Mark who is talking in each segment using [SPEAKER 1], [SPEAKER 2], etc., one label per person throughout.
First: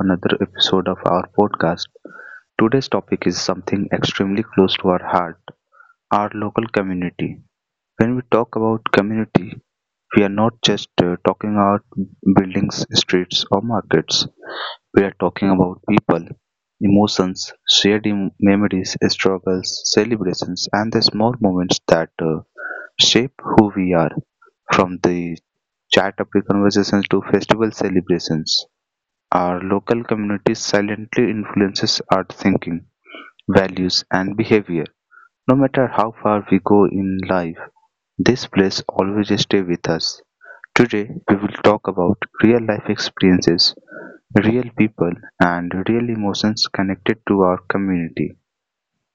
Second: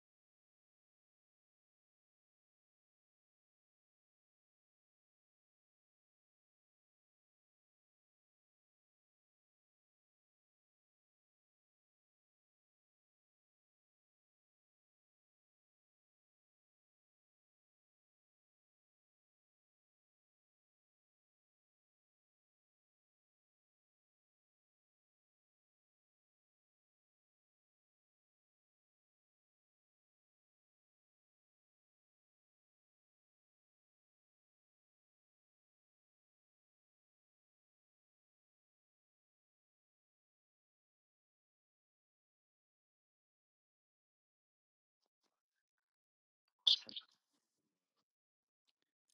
[SPEAKER 1] another episode of our podcast. Today's topic is something extremely close to our heart, our local community. When we talk about community, we are not just talking about buildings, streets, or markets. We are talking about people, emotions, shared memories, struggles, celebrations, and the small moments that shape who we are, from the chat up conversations to festival celebrations. Our local community silently influences our thinking, values, and behavior. No matter how far we go in life, this place always stays with us. Today, we will talk about real life experiences, real people, and real emotions connected to our community.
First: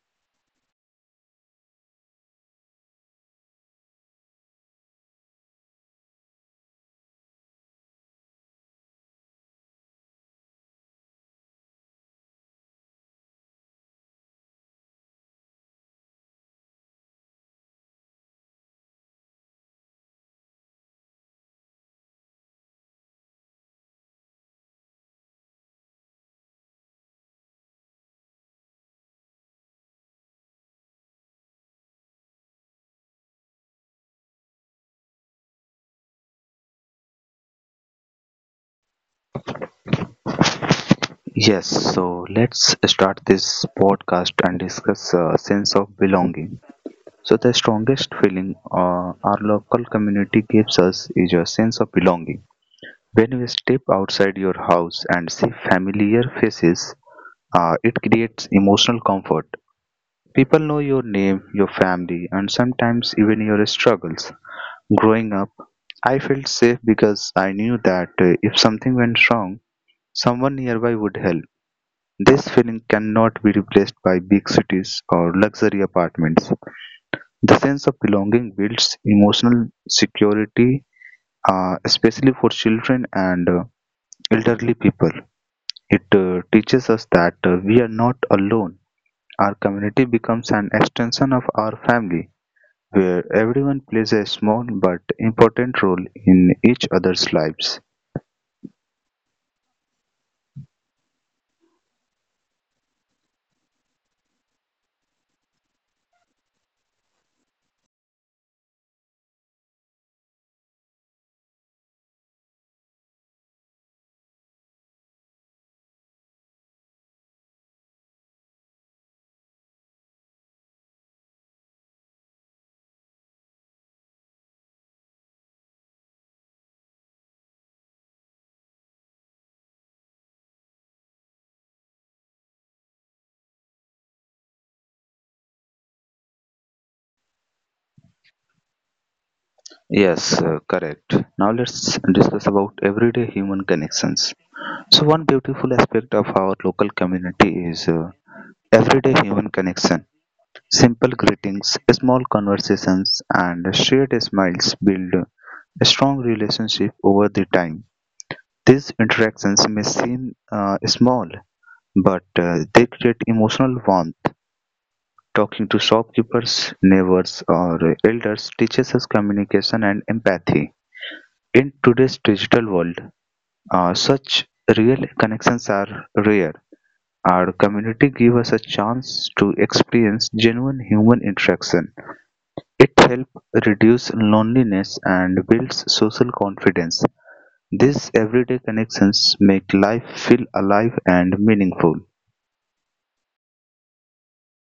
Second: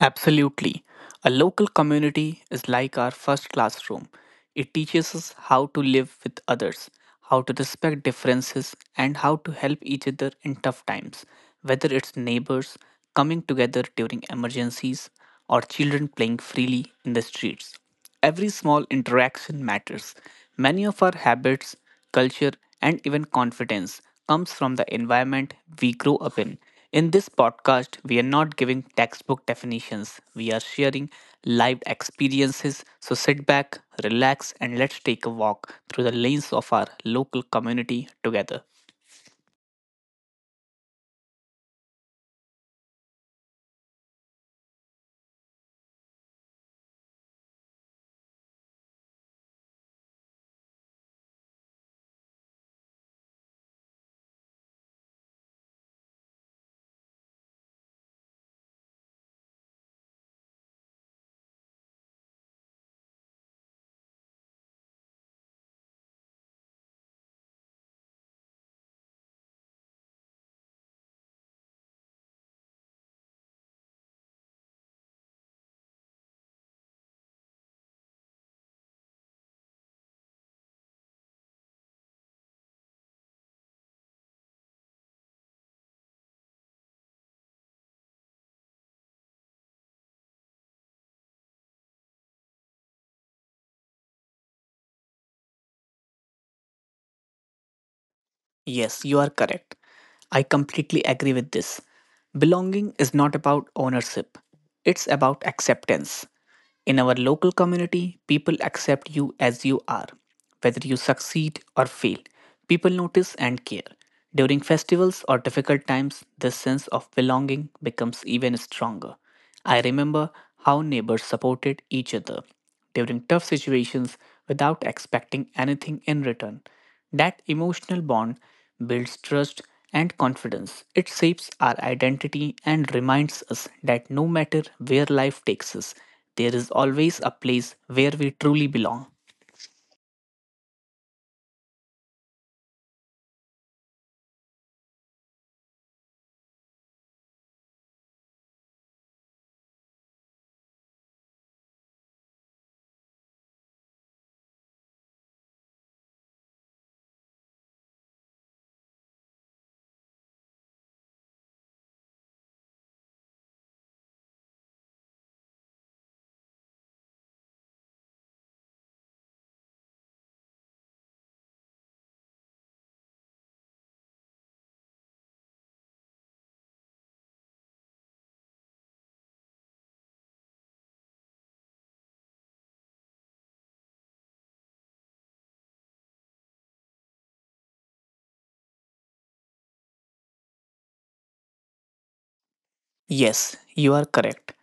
[SPEAKER 2] Absolutely. A local community is like our first classroom. It teaches us how to live with others, how to respect differences, and how to help each other in tough times, whether it's neighbors coming together during emergencies or children playing freely in the streets. Every small interaction matters. Many of our habits, culture, and even confidence comes from the environment we grow up in. In this podcast, we are not giving textbook definitions. We are sharing live experiences. So sit back, relax, and let's take a walk through the lanes of our local community together.
[SPEAKER 1] Yes, so let's start this podcast and discuss a sense of belonging. So the strongest feeling our local community gives us is a sense of belonging. When you step outside your house and see familiar faces, it creates emotional comfort. People know your name, your family, and sometimes even your struggles. Growing up, I felt safe because I knew that if something went wrong, someone nearby would help. This feeling cannot be replaced by big cities or luxury apartments. The sense of belonging builds emotional security, especially for children and elderly people. It teaches us that we are not alone. Our community becomes an extension of our family, where everyone plays a small but important role in each other's lives.
[SPEAKER 2] Yes, you are correct. I completely agree with this. Belonging is not about ownership, it's about acceptance. In our local community, people accept you as you are. Whether you succeed or fail, people notice and care. During festivals or difficult times, this sense of belonging becomes even stronger. I remember how neighbors supported each other during tough situations without expecting anything in return. That emotional bond builds trust and confidence. It shapes our identity and reminds us that no matter where life takes us, there is always a place where we truly belong.
[SPEAKER 1] Yes, correct. Now let's discuss about everyday human connections. So, one beautiful aspect of our local community is everyday human connection. Simple greetings, small conversations, and shared smiles build a strong relationship over the time. These interactions may seem small, but they create emotional warmth. Talking to shopkeepers, neighbors, or elders teaches us communication and empathy. In today's digital world, such real connections are rare. Our community gives us a chance to experience genuine human interaction. It helps reduce loneliness and builds social confidence. These everyday connections make life feel alive and meaningful.
[SPEAKER 2] Yes, you are correct.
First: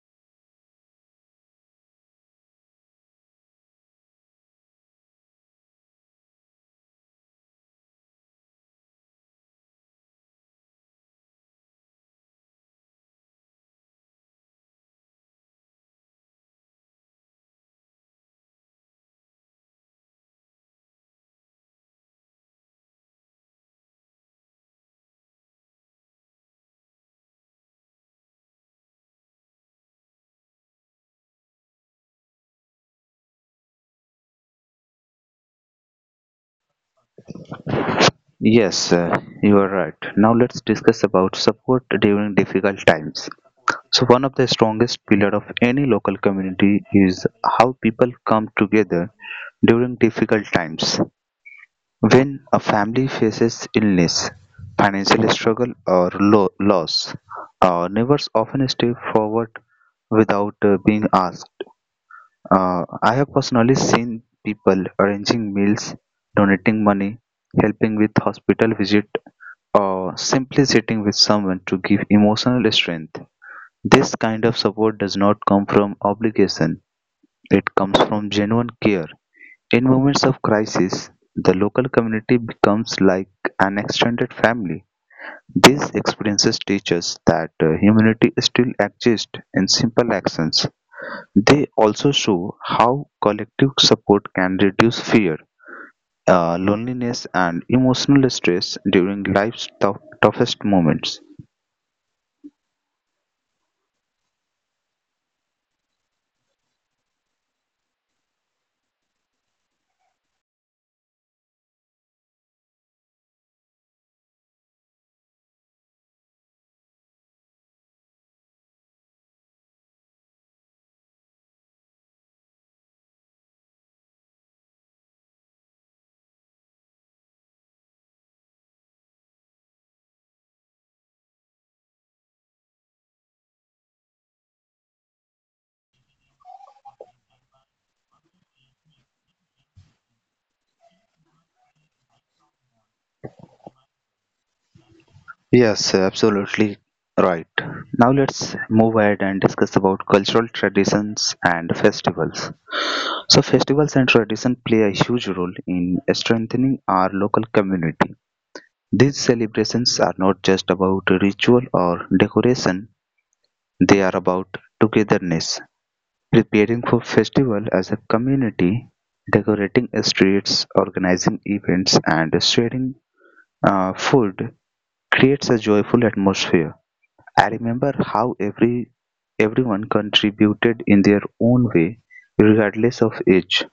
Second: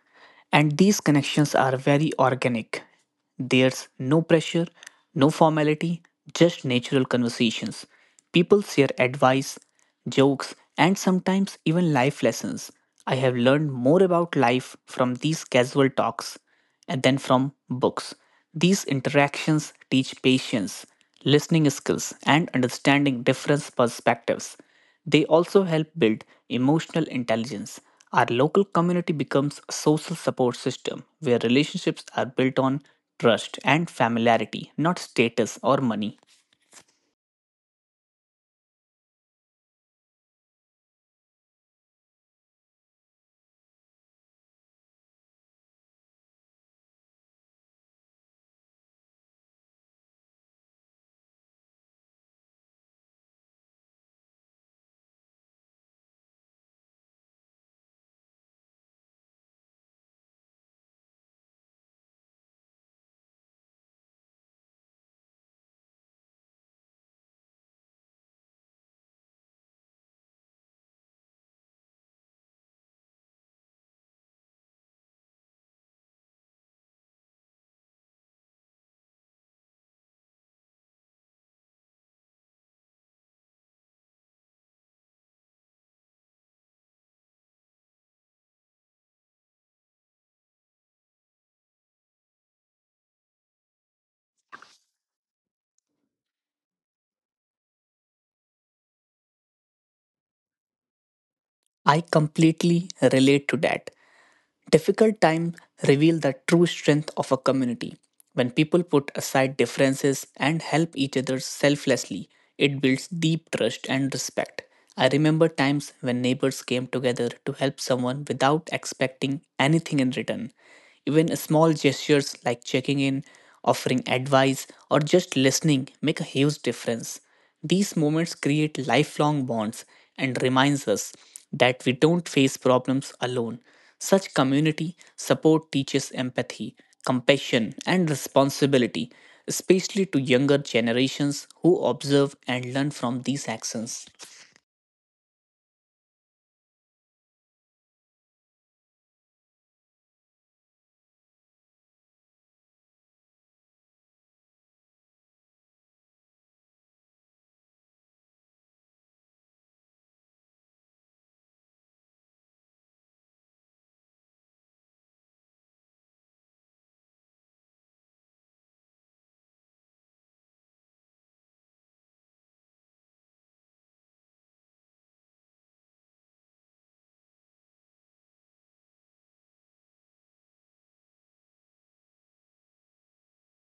[SPEAKER 2] And these connections are very organic. There's no pressure, no formality, just natural conversations. People share advice, jokes, and sometimes even life lessons. I have learned more about life from these casual talks and then from books. These interactions teach patience, listening skills, and understanding different perspectives. They also help build emotional intelligence. Our local community becomes a social support system where relationships are built on trust and familiarity, not status or money.
[SPEAKER 1] Yes, you are right. Now let's discuss about support during difficult times. So one of the strongest pillar of any local community is how people come together during difficult times. When a family faces illness, financial struggle or loss, our neighbors often step forward without being asked. I have personally seen people arranging meals, donating money, helping with hospital visit, or simply sitting with someone to give emotional strength. This kind of support does not come from obligation, it comes from genuine care. In moments of crisis, the local community becomes like an extended family. These experiences teach us that humanity still exists in simple actions. They also show how collective support can reduce fear, loneliness, and emotional stress during life's toughest moments.
[SPEAKER 2] I completely relate to that. Difficult times reveal the true strength of a community. When people put aside differences and help each other selflessly, it builds deep trust and respect. I remember times when neighbors came together to help someone without expecting anything in return. Even small gestures like checking in, offering advice, or just listening make a huge difference. These moments create lifelong bonds and reminds us that we don't face problems alone. Such community support teaches empathy, compassion, and responsibility, especially to younger generations who observe and learn from these actions.
[SPEAKER 1] Yes, absolutely right. Now let's move ahead and discuss about cultural traditions and festivals. So festivals and traditions play a huge role in strengthening our local community. These celebrations are not just about ritual or decoration, they are about togetherness. Preparing for festival as a community, decorating streets, organizing events, and sharing food creates a joyful atmosphere. I remember how everyone contributed in their own way, regardless of age.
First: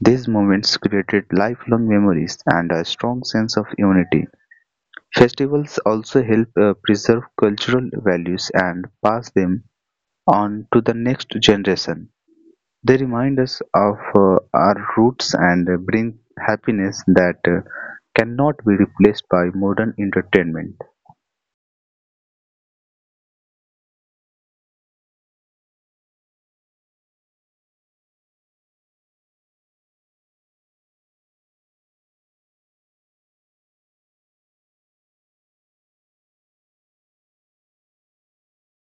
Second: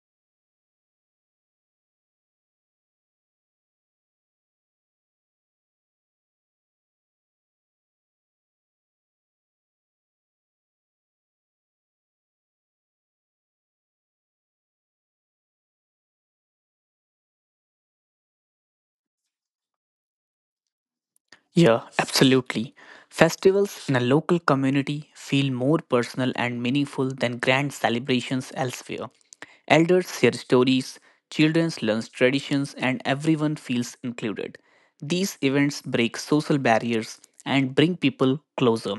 [SPEAKER 1] These moments created lifelong memories and a strong sense of unity. Festivals also help preserve cultural values and pass them on to the next generation. They remind us of our roots and bring happiness that cannot be replaced by modern entertainment.
[SPEAKER 2] Yeah, absolutely. Festivals in a local community feel more personal and meaningful than grand celebrations elsewhere. Elders share stories, children learn traditions, and everyone feels included. These events break social barriers and bring people closer.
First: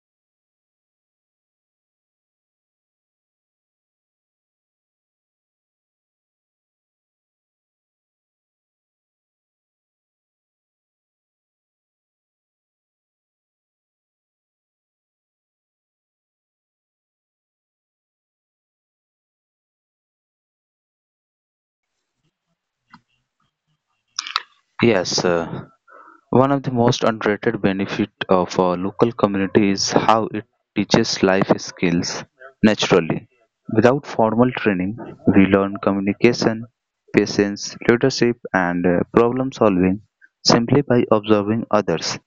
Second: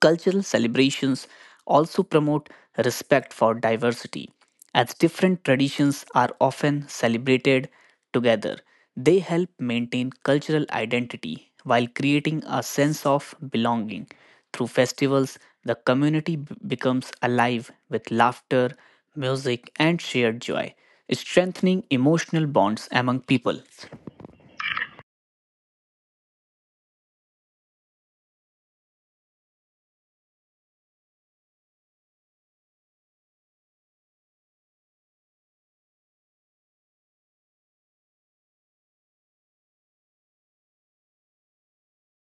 [SPEAKER 2] Cultural celebrations also promote respect for diversity, as different traditions are often celebrated together. They help maintain cultural identity while creating a sense of belonging. Through festivals, the community becomes alive with laughter, music, and shared joy, strengthening emotional bonds among people.
[SPEAKER 1] Yes, one of the most underrated benefit of a local community is how it teaches life skills naturally. Without formal training, we learn communication, patience, leadership, and problem solving simply by observing others.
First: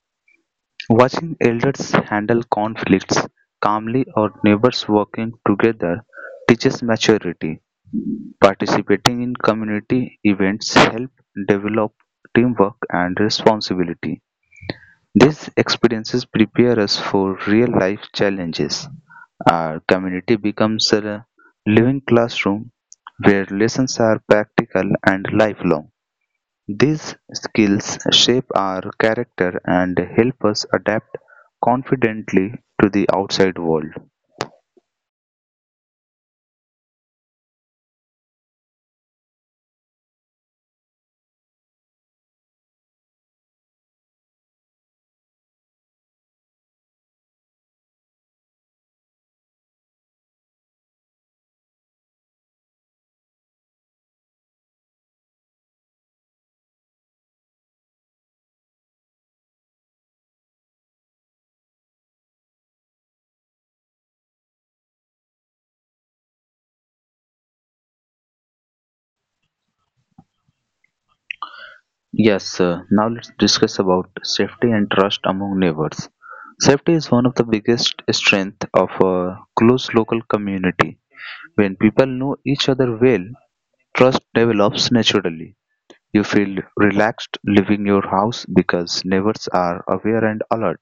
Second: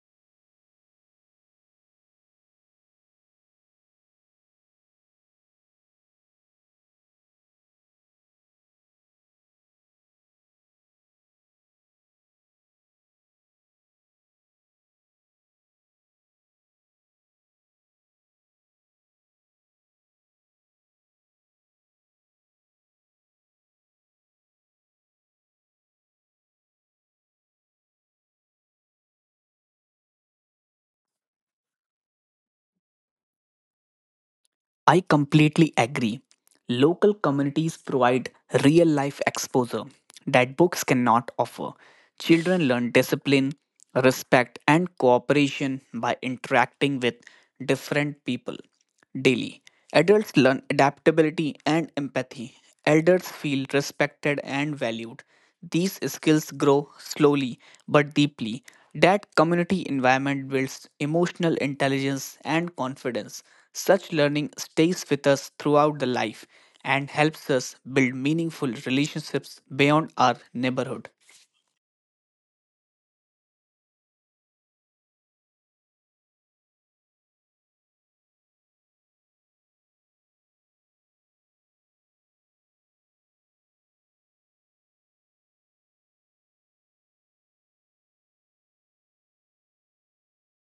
[SPEAKER 1] Watching elders handle conflicts calmly or neighbors working together teaches maturity. Participating in community events help develop teamwork and responsibility. These experiences prepare us for real life challenges. Our community becomes a living classroom where lessons are practical and lifelong. These skills shape our character and help us adapt confidently to the outside world.
[SPEAKER 2] I completely agree. Local communities provide real life exposure that books cannot offer. Children learn discipline, respect, and cooperation by interacting with different people daily. Adults learn adaptability and empathy. Elders feel respected and valued. These skills grow slowly but deeply. That community environment builds emotional intelligence and confidence. Such learning stays with us throughout the life and helps us build meaningful relationships beyond our neighborhood.
[SPEAKER 1] Yes, sir. Now let's discuss about safety and trust among neighbors. Safety is one of the biggest strength of a close local community. When people know each other well, trust develops naturally. You feel relaxed leaving your house because neighbors are aware and alert.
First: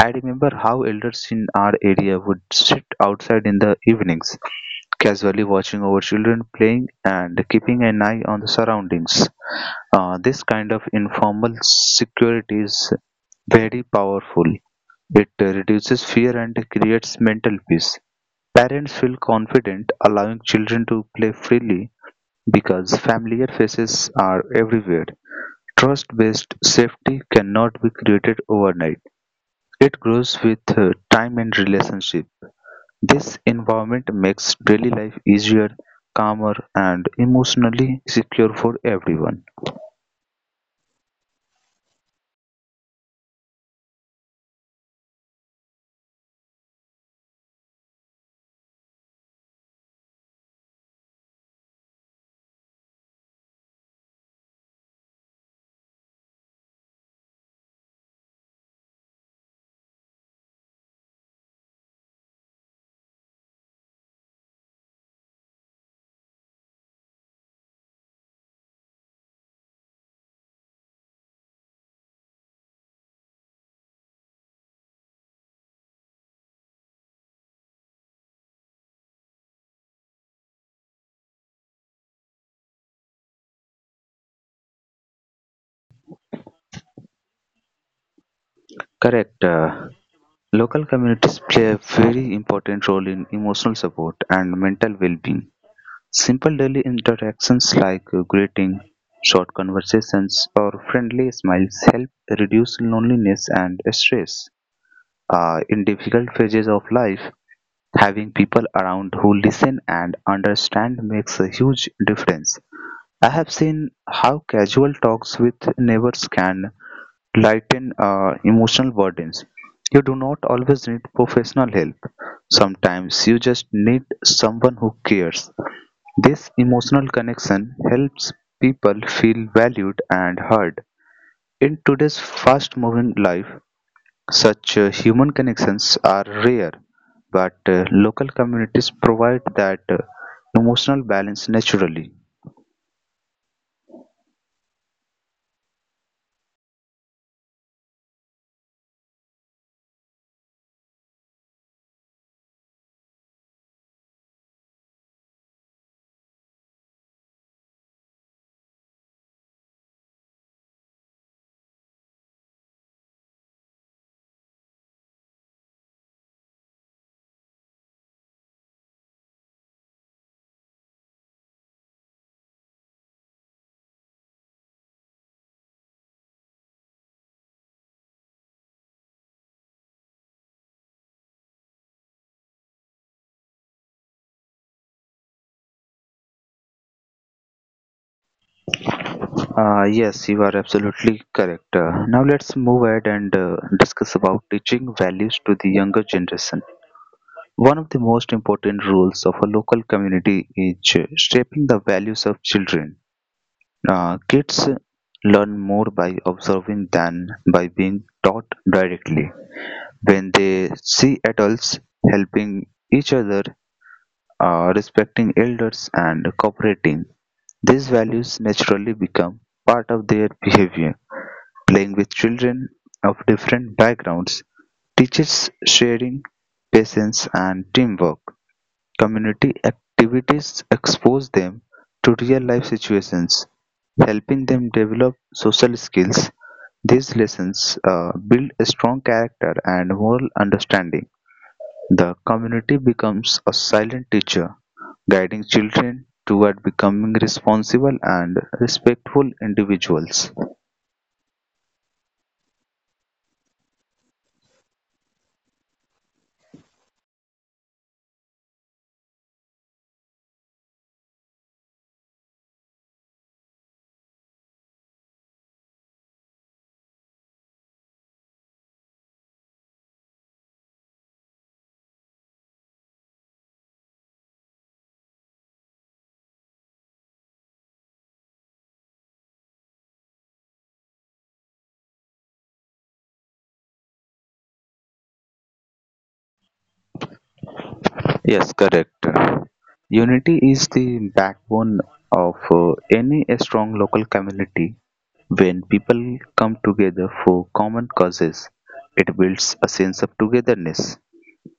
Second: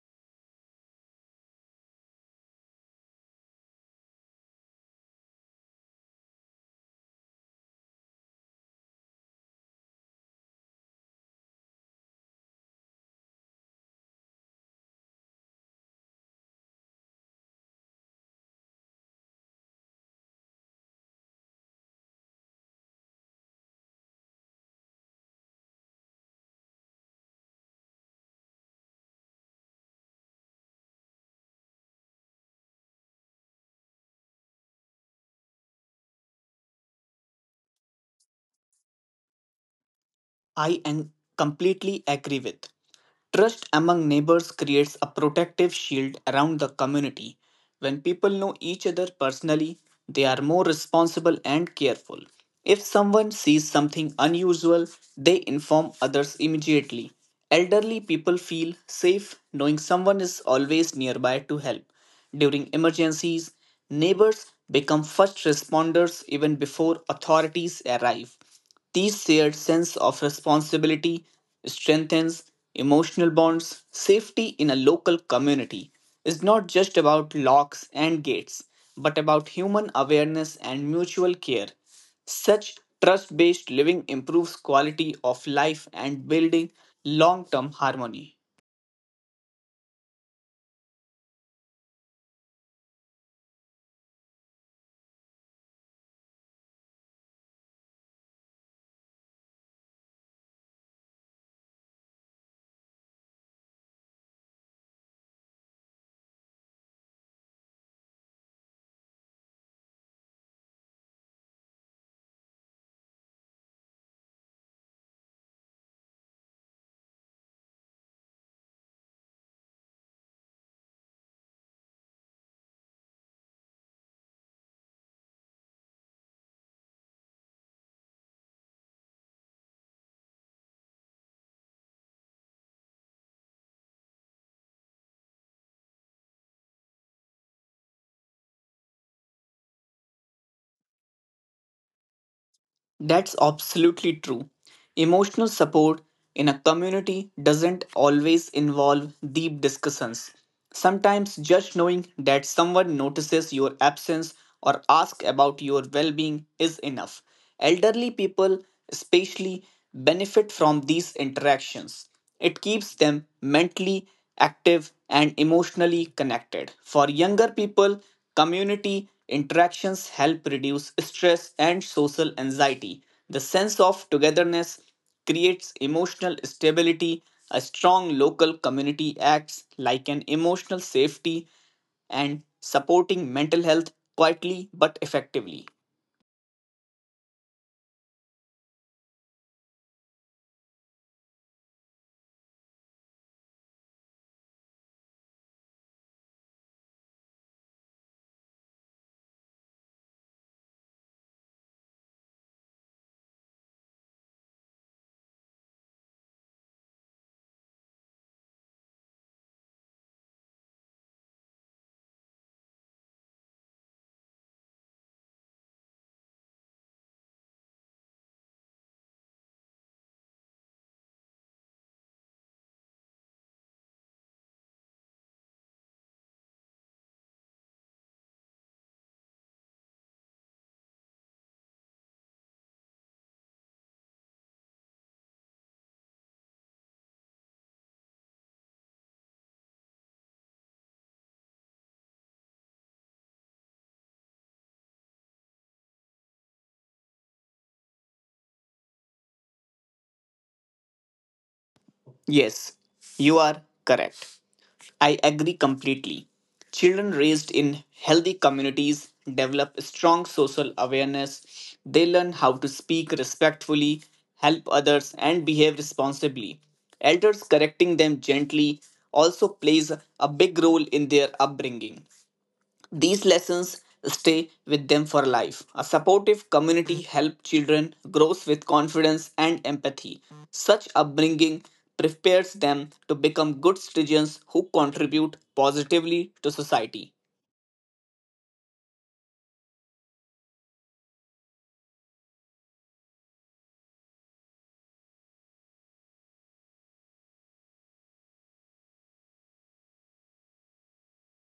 [SPEAKER 1] I remember how elders in our area would sit outside in the evenings, casually watching over children playing and keeping an eye on the surroundings. This kind of informal security is very powerful. It reduces fear and creates mental peace. Parents feel confident allowing children to play freely because familiar faces are everywhere. Trust based safety cannot be created overnight, it grows with time and relationship. This environment makes daily life easier, calmer, and emotionally secure for everyone.
[SPEAKER 2] I am completely agree with. Trust among neighbors creates a protective shield around the community. When people know each other personally, they are more responsible and careful. If someone sees something unusual, they inform others immediately. Elderly people feel safe knowing someone is always nearby to help. During emergencies, neighbors become first responders even before authorities arrive. This shared sense of responsibility strengthens emotional bonds. Safety in a local community is not just about locks and gates, but about human awareness and mutual care. Such trust based living improves quality of life and building long term harmony.
[SPEAKER 1] Correct. Local communities play a very important role in emotional support and mental well being. Simple daily interactions like greeting, short conversations, or friendly smiles help reduce loneliness and stress. In difficult phases of life, having people around who listen and understand makes a huge difference. I have seen how casual talks with neighbors can lighten emotional burdens. You do not always need professional help. Sometimes you just need someone who cares. This emotional connection helps people feel valued and heard. In today's fast moving life, such human connections are rare, but local communities provide that emotional balance naturally.
[SPEAKER 2] That's absolutely true. Emotional support in a community doesn't always involve deep discussions. Sometimes just knowing that someone notices your absence or asks about your well being is enough. Elderly people, especially, benefit from these interactions. It keeps them mentally active and emotionally connected. For younger people, community interactions help reduce stress and social anxiety. The sense of togetherness creates emotional stability. A strong local community acts like an emotional safety and supporting mental health quietly but effectively.
[SPEAKER 1] Yes, you are absolutely correct. Now let's move ahead and discuss about teaching values to the younger generation. One of the most important roles of a local community is shaping the values of children. Kids learn more by observing than by being taught directly. When they see adults helping each other, respecting elders, and cooperating, these values naturally become part of their behavior. Playing with children of different backgrounds teaches sharing, patience, and teamwork. Community activities expose them to real life situations, helping them develop social skills. These lessons build a strong character and moral understanding. The community becomes a silent teacher, guiding children toward becoming responsible and respectful individuals.
[SPEAKER 2] Yes, you are correct. I agree completely. Children raised in healthy communities develop strong social awareness. They learn how to speak respectfully, help others, and behave responsibly. Elders correcting them gently also plays a big role in their upbringing. These lessons stay with them for life. A supportive community helps children grow with confidence and empathy. Such upbringing prepares them to become good citizens who contribute positively to society.
[SPEAKER 1] Yes, correct. Unity is the backbone of any strong local community. When people come together for common causes, it builds a sense of togetherness.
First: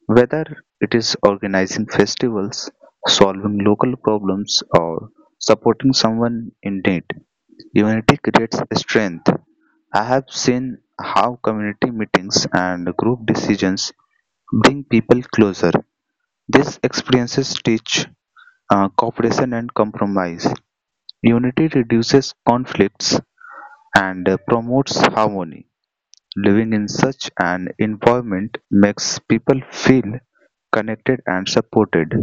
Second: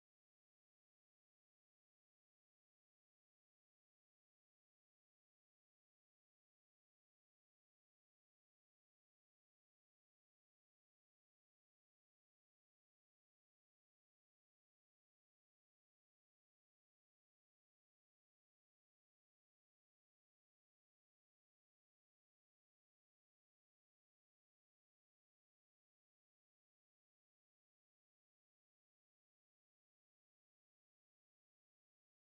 [SPEAKER 1] Whether it is organizing festivals, solving local problems, or supporting someone in need, unity creates strength. I have seen how community meetings and group decisions bring people closer. These experiences teach cooperation and compromise. Unity reduces conflicts and promotes harmony. Living in such an environment makes people feel connected and supported.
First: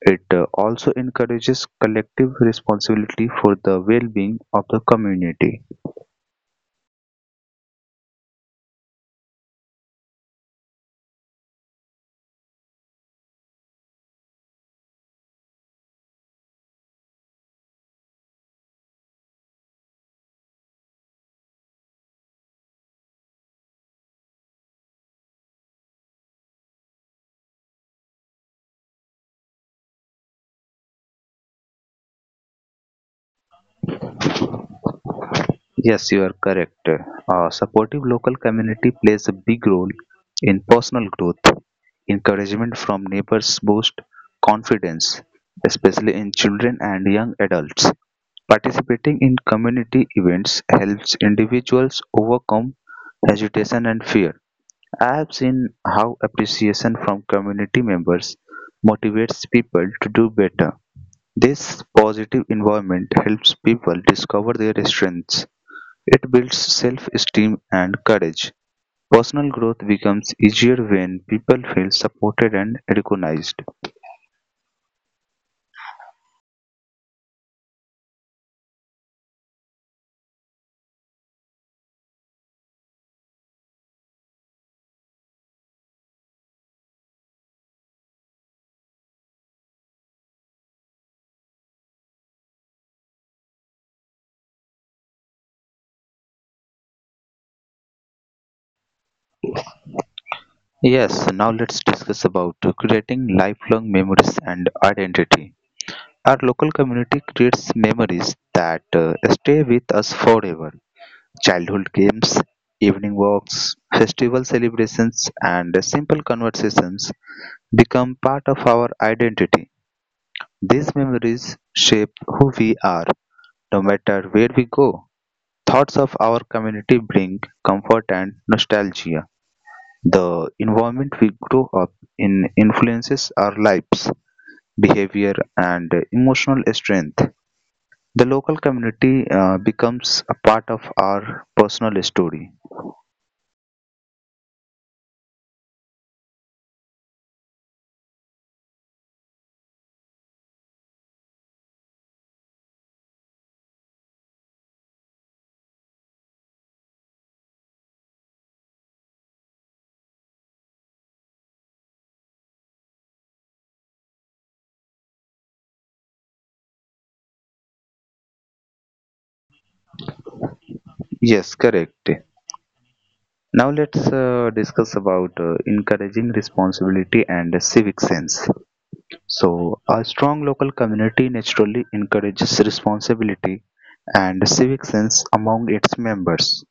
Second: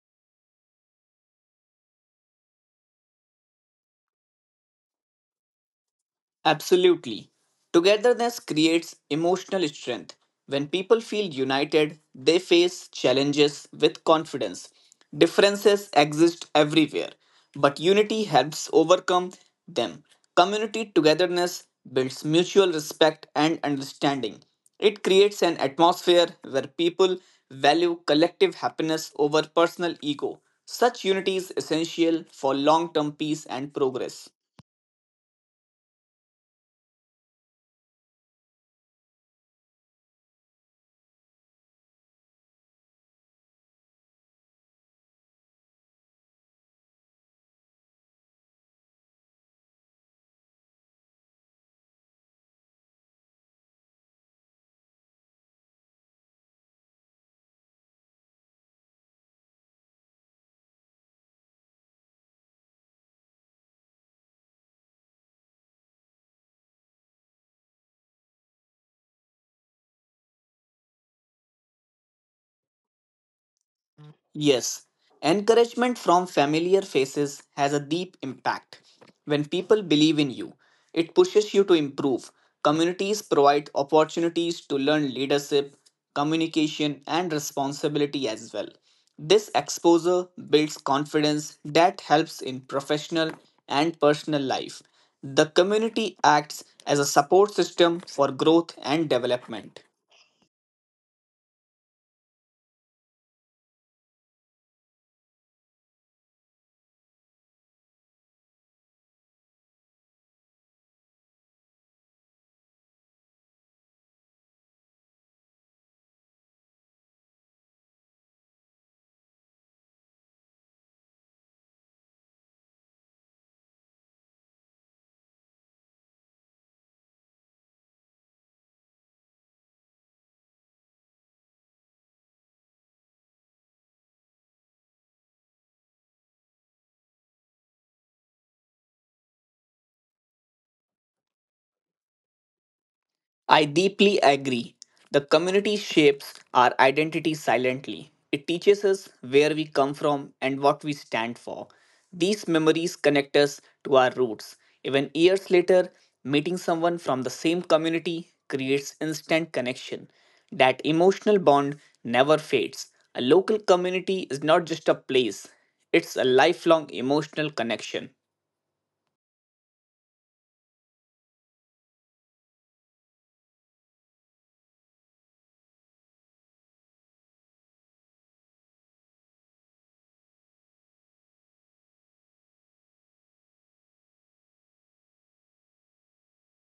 [SPEAKER 1] It also encourages collective responsibility for the well being of the community.
[SPEAKER 2] Absolutely. Togetherness creates emotional strength. When people feel united, they face challenges with confidence. Differences exist everywhere, but unity helps overcome them. Community togetherness builds mutual respect and understanding. It creates an atmosphere where people value collective happiness over personal ego. Such unity is essential for long term peace and progress.
[SPEAKER 1] Yes, you are correct. Supportive local community plays a big role in personal growth. Encouragement from neighbors boosts confidence, especially in children and young adults. Participating in community events helps individuals overcome hesitation and fear. I have seen how appreciation from community members motivates people to do better. This positive environment helps people discover their strengths, it builds self-esteem and courage. Personal growth becomes easier when people feel supported and recognized.
[SPEAKER 2] Yes, encouragement from familiar faces has a deep impact. When people believe in you, it pushes you to improve. Communities provide opportunities to learn leadership, communication, and responsibility as well. This exposure builds confidence that helps in professional and personal life. The community acts as a support system for growth and development.
[SPEAKER 1] Yes, now let's discuss about creating lifelong memories and identity. Our local community creates memories that stay with us forever. Childhood games, evening walks, festival celebrations, and simple conversations become part of our identity. These memories shape who we are, no matter where we go. Thoughts of our community bring comfort and nostalgia. The environment we grow up in influences our lives, behavior, and emotional strength. The local community becomes a part of our personal story.
[SPEAKER 2] I deeply agree. The community shapes our identity silently. It teaches us where we come from and what we stand for. These memories connect us to our roots. Even years later, meeting someone from the same community creates instant connection. That emotional bond never fades. A local community is not just a place, it's a lifelong emotional connection.
[SPEAKER 1] Yes, correct. Now let's discuss about encouraging responsibility and civic sense. So, a strong local community naturally encourages responsibility and civic sense among its members.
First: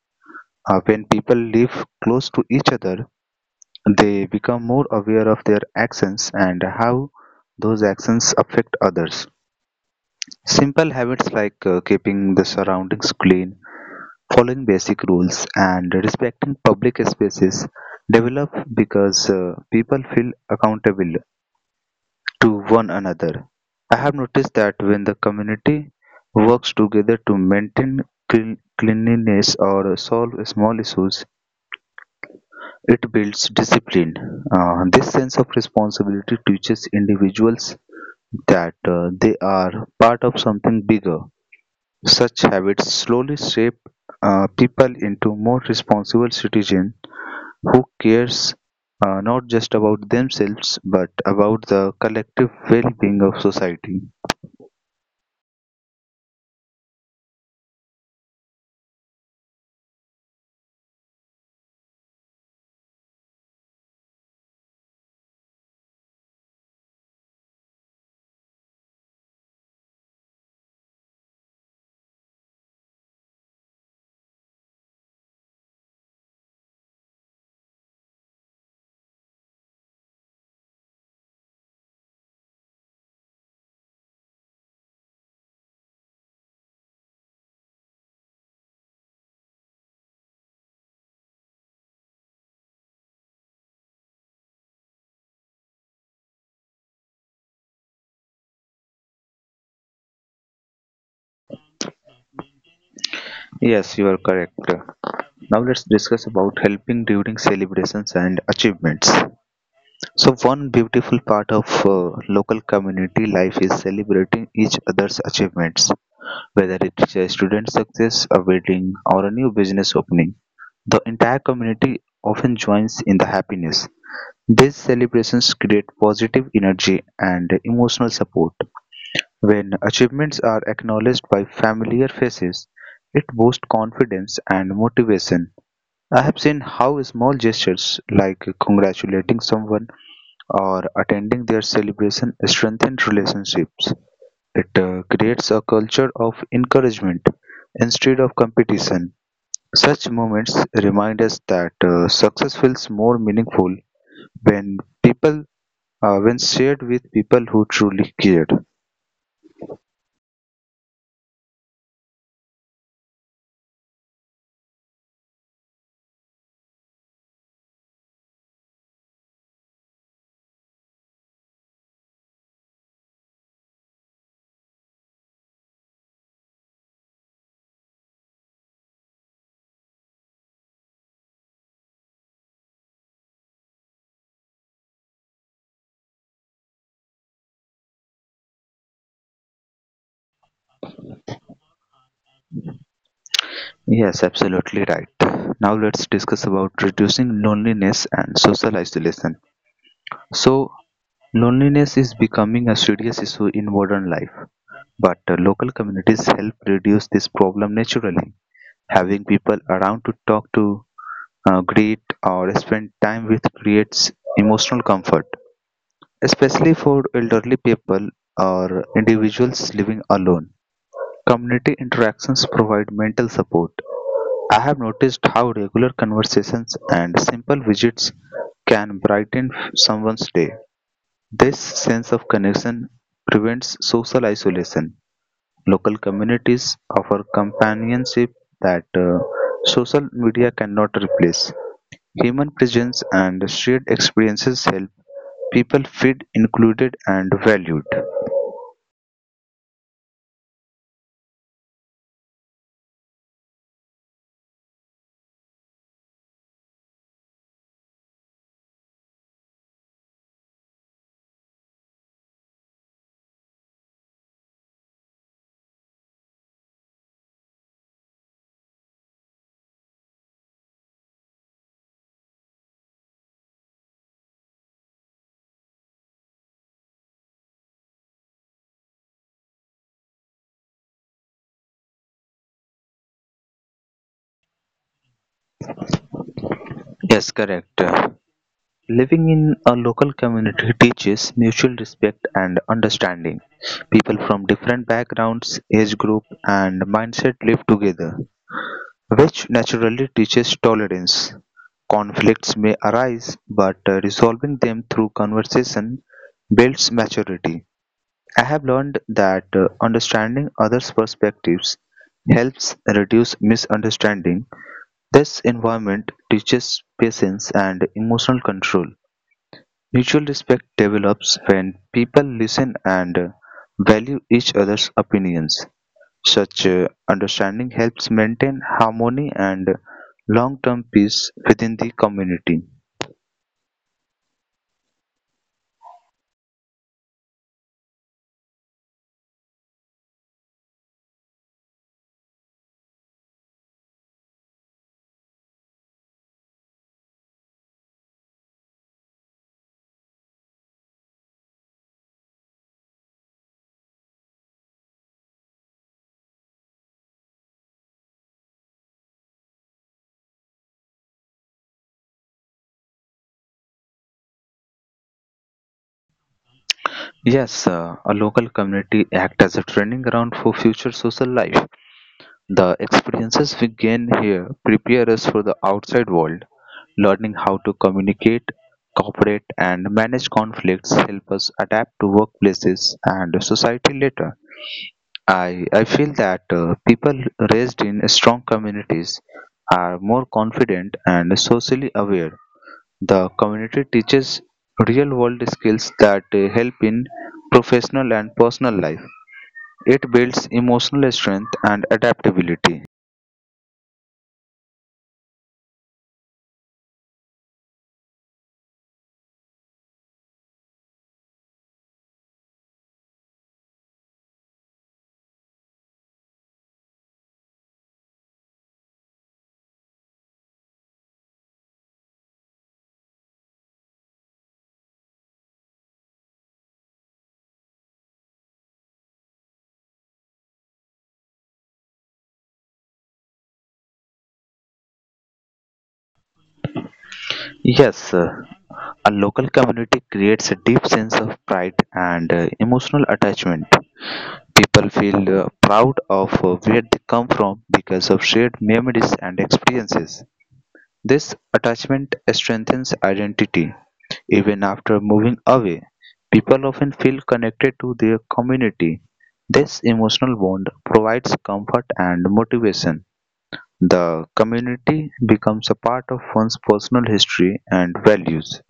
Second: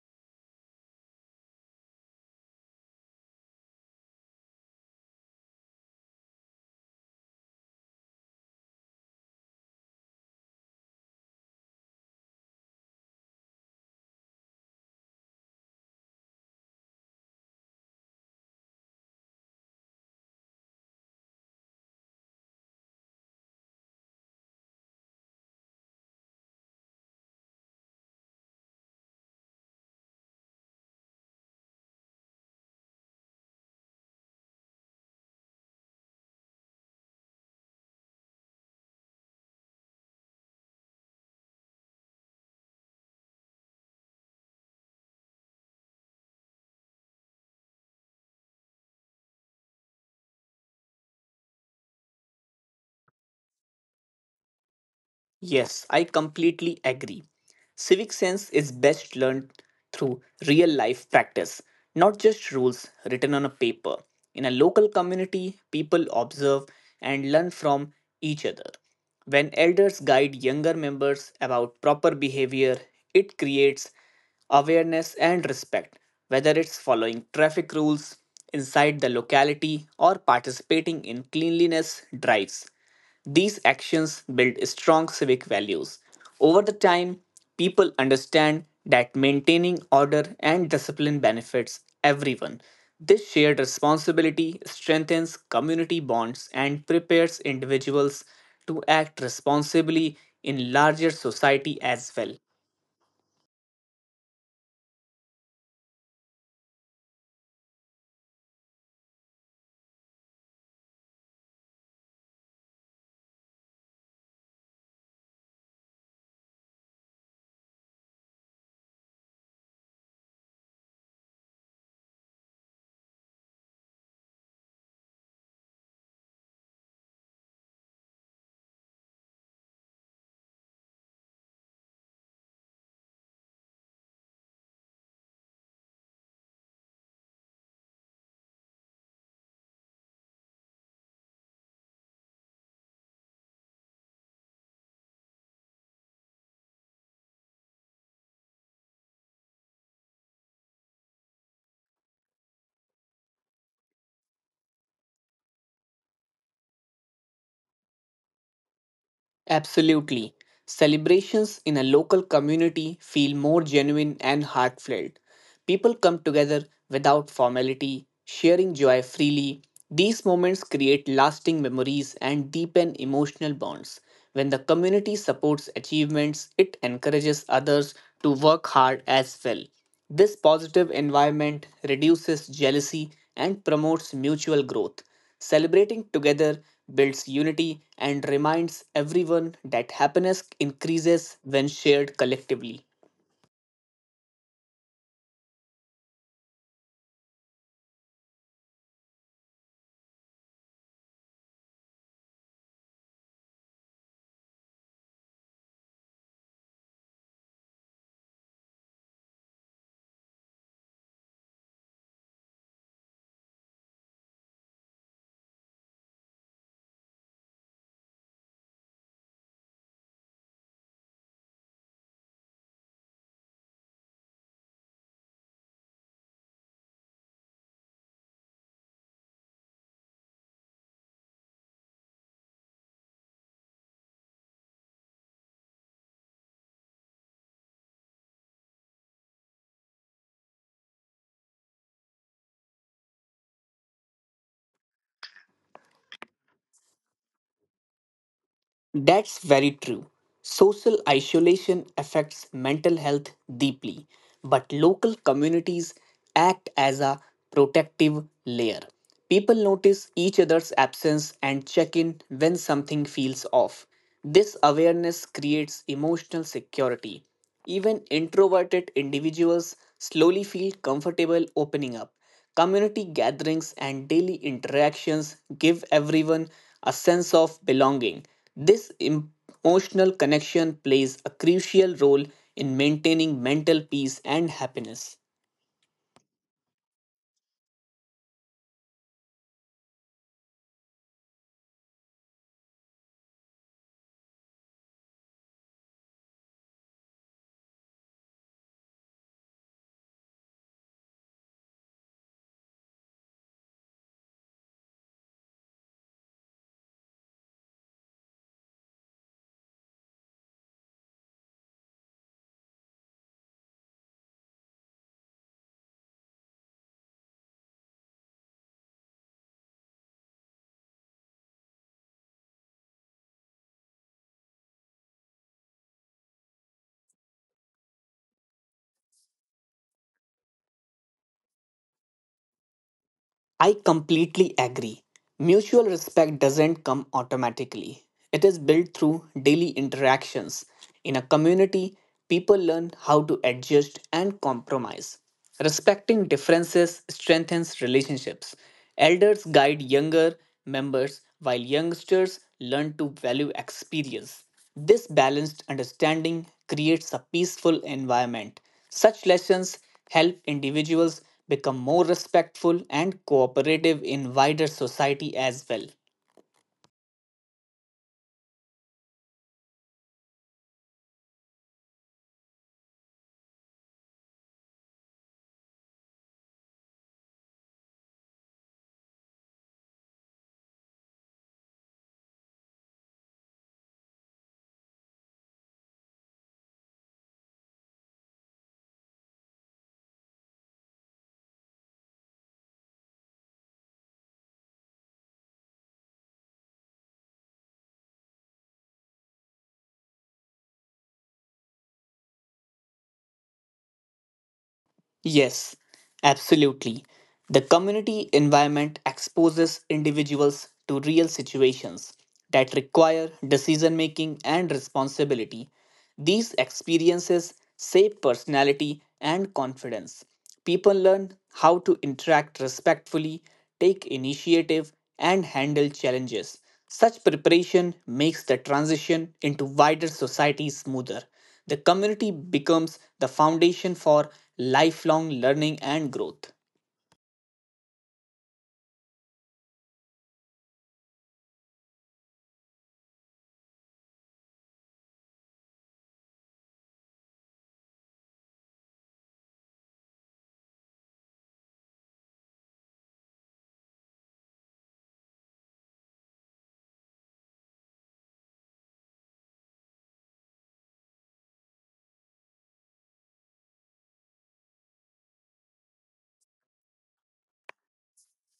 [SPEAKER 1] When people live close to each other, they become more aware of their actions and how those actions affect others. Simple habits like keeping the surroundings clean, following basic rules, and respecting public spaces develop because people feel accountable to one another. I have noticed that when the community works together to maintain cleanliness or solve small issues, it builds discipline. This sense of responsibility teaches individuals that they are part of something bigger. Such habits slowly shape people into more responsible citizens who cares not just about themselves but about the collective well-being of society.
[SPEAKER 2] Yes, I completely agree. Civic sense is best learned through real life practice, not just rules written on a paper. In a local community, people observe and learn from each other. When elders guide younger members about proper behavior, it creates awareness and respect, whether it's following traffic rules inside the locality or participating in cleanliness drives. These actions build strong civic values. Over the time, people understand that maintaining order and discipline benefits everyone. This shared responsibility strengthens community bonds and prepares individuals to act responsibly in larger society as well.
[SPEAKER 1] Yes, you are correct. Now let's discuss about helping during celebrations and achievements. So one beautiful part of local community life is celebrating each other's achievements, whether it's a student success, a wedding, or a new business opening. The entire community often joins in the happiness. These celebrations create positive energy and emotional support. When achievements are acknowledged by familiar faces, it boosts confidence and motivation. I have seen how small gestures like congratulating someone or attending their celebration strengthens relationships. It creates a culture of encouragement instead of competition. Such moments remind us that success feels more meaningful when people when shared with people who truly care.
[SPEAKER 2] Absolutely. Celebrations in a local community feel more genuine and heartfelt. People come together without formality, sharing joy freely. These moments create lasting memories and deepen emotional bonds. When the community supports achievements, it encourages others to work hard as well. This positive environment reduces jealousy and promotes mutual growth. Celebrating together builds unity and reminds everyone that happiness increases when shared collectively.
[SPEAKER 1] Yes, absolutely right. Now let's discuss about reducing loneliness and social isolation. So, loneliness is becoming a serious issue in modern life. But local communities help reduce this problem naturally. Having people around to talk to, greet, or spend time with creates emotional comfort, especially for elderly people or individuals living alone. Community interactions provide mental support. I have noticed how regular conversations and simple visits can brighten someone's day. This sense of connection prevents social isolation. Local communities offer companionship that social media cannot replace. Human presence and shared experiences help people feel included and valued.
[SPEAKER 2] That's very true. Social isolation affects mental health deeply, but local communities act as a protective layer. People notice each other's absence and check in when something feels off. This awareness creates emotional security. Even introverted individuals slowly feel comfortable opening up. Community gatherings and daily interactions give everyone a sense of belonging. This emotional connection plays a crucial role in maintaining mental peace and happiness.
[SPEAKER 1] Yes, correct. Living in a local community teaches mutual respect and understanding. People from different backgrounds, age group, and mindset live together, which naturally teaches tolerance. Conflicts may arise, but resolving them through conversation builds maturity. I have learned that understanding others' perspectives helps reduce misunderstanding. This environment teaches patience and emotional control. Mutual respect develops when people listen and value each other's opinions. Such understanding helps maintain harmony and long-term peace within the community.
[SPEAKER 2] I completely agree. Mutual respect doesn't come automatically. It is built through daily interactions. In a community, people learn how to adjust and compromise. Respecting differences strengthens relationships. Elders guide younger members, while youngsters learn to value experience. This balanced understanding creates a peaceful environment such lessons help individuals become more respectful and cooperative in wider society as well.
[SPEAKER 1] Yes, a local community act as a training ground for future social life. The experiences we gain here prepare us for the outside world. Learning how to communicate, cooperate, and manage conflicts help us adapt to workplaces and society later. I feel that people raised in strong communities are more confident and socially aware. The community teaches real world skills that help in professional and personal life. It builds emotional strength and adaptability.
[SPEAKER 2] Yes, absolutely. The community environment exposes individuals to real situations that require decision making and responsibility. These experiences shape personality and confidence. People learn how to interact respectfully, take initiative, and handle challenges. Such preparation makes the transition into wider society smoother the community becomes the foundation for lifelong learning and growth.
[SPEAKER 1] Yes, a local community creates a deep sense of pride and emotional attachment. People feel proud of where they come from because of shared memories and experiences. This attachment strengthens identity. Even after moving away, people often feel connected to their community. This emotional bond provides comfort and motivation. The community becomes a part of one's personal history and values.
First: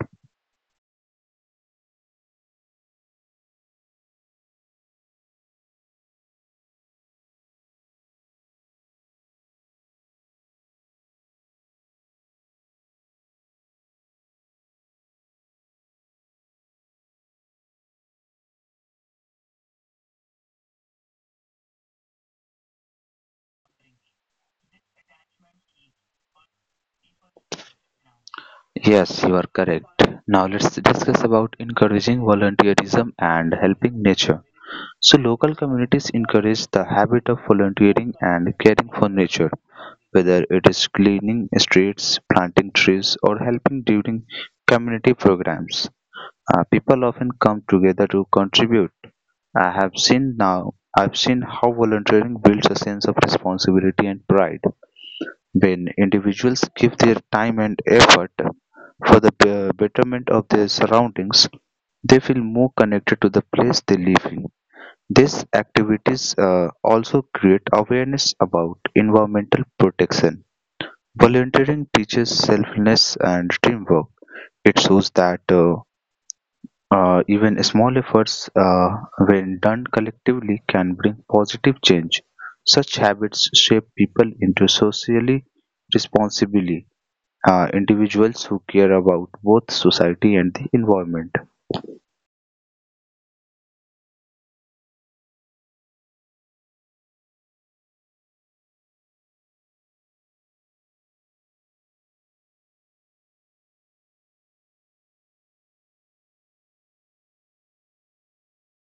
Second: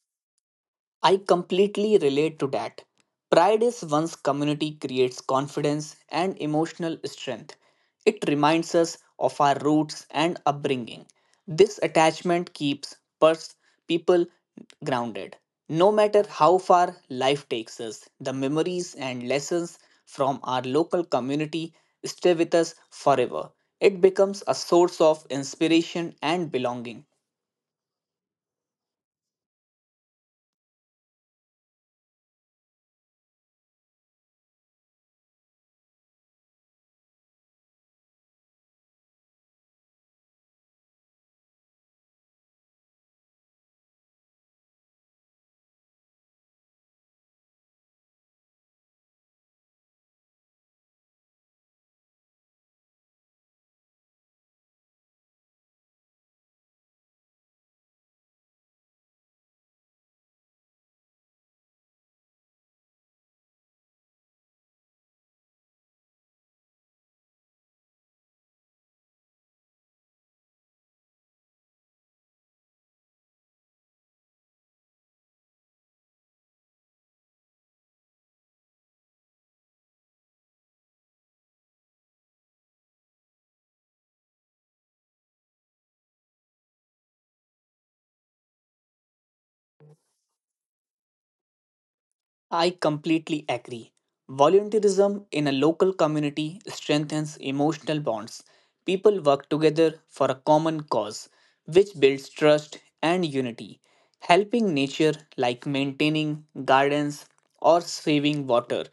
[SPEAKER 2] I completely relate to that. Pride is one's community creates confidence and emotional strength. It reminds us of our roots and upbringing. This attachment keeps pers- people grounded. No matter how far life takes us, the memories and lessons from our local community stay with us forever. It becomes a source of inspiration and belonging.
[SPEAKER 1] Yes, you are correct. Now let's discuss about encouraging volunteerism and helping nature. So local communities encourage the habit of volunteering and caring for nature, whether it is cleaning streets, planting trees, or helping during community programs. People often come together to contribute. I've seen how volunteering builds a sense of responsibility and pride. When individuals give their time and effort for the betterment of their surroundings, they feel more connected to the place they live in. These activities also create awareness about environmental protection. Volunteering teaches selflessness and teamwork. It shows that even small efforts, when done collectively, can bring positive change. Such habits shape people into socially responsible individuals who care about both society and the environment.
[SPEAKER 2] I completely agree. Volunteerism in a local community strengthens emotional bonds. People work together for a common cause, which builds trust and unity. Helping nature, like maintaining gardens or saving water,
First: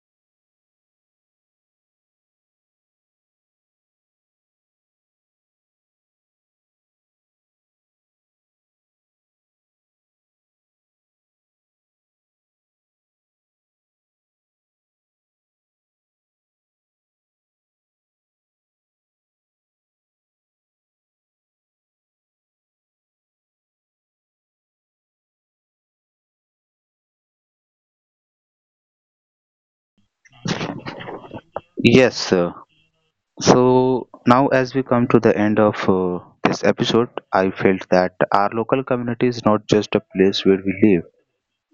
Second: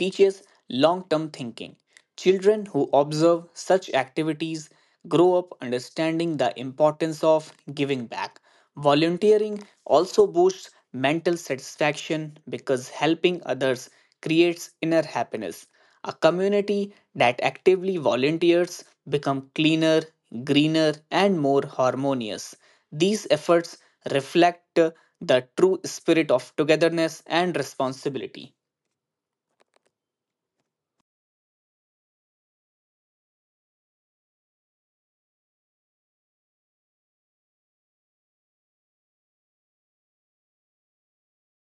[SPEAKER 2] teaches long term thinking. Children who observe such activities grow up understanding the importance of giving back. Volunteering also boosts mental satisfaction because helping others creates inner happiness. A community that actively volunteers become cleaner, greener and more harmonious. These efforts reflect the true spirit of togetherness and responsibility.
[SPEAKER 1] Yes, so now as we come to the end of this episode, I felt that our local community is not just a place where we live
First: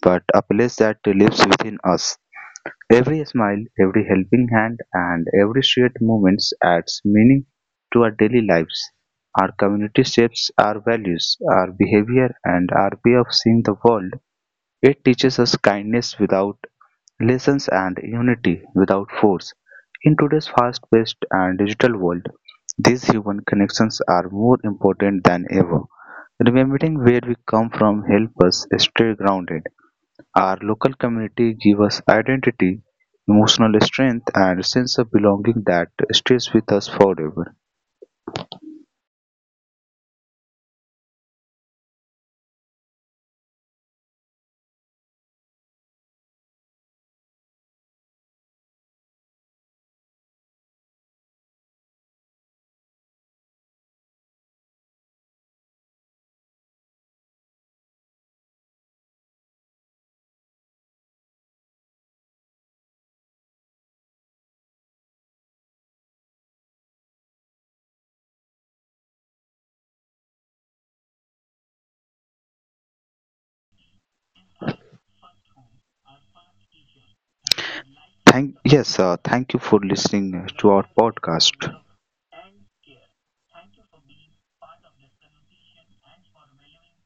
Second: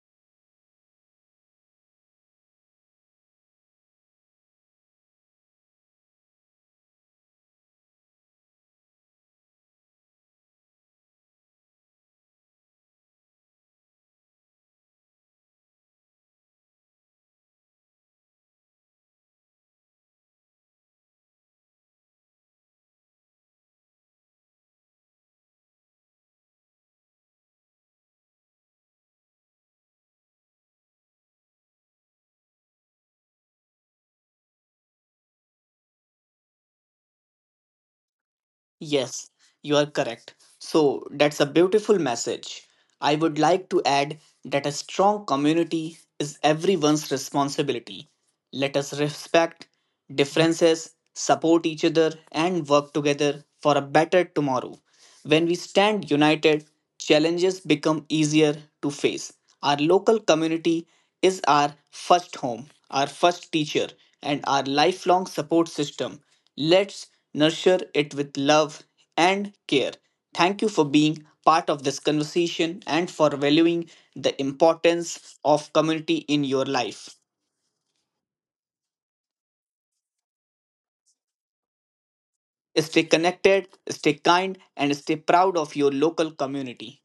[SPEAKER 1] but a place that lives within us. Every smile, every helping hand, and every shared moment adds meaning to our daily lives. Our community shapes our values, our behavior, and our way of seeing the world. It teaches us kindness without lessons and unity without force. In today's fast paced and digital world, these human connections are more important than ever. Remembering where we come from helps us stay grounded. Our local community give us identity, emotional strength, and sense of belonging that stays with us forever.
[SPEAKER 2] Yes, you are correct. So that's a beautiful message. I would like to add that a strong community is everyone's responsibility. Let us respect differences, support each other, and work together for a better tomorrow. When we stand united, challenges become easier to face. Our local community is our first home, our first teacher, and our lifelong support system. Let's nurture it with love and care. Thank you for being part of this conversation and for valuing the importance of community in your life.
[SPEAKER 1] Thank you for listening to our podcast.
[SPEAKER 2] Stay connected, stay kind, and stay proud of your local community.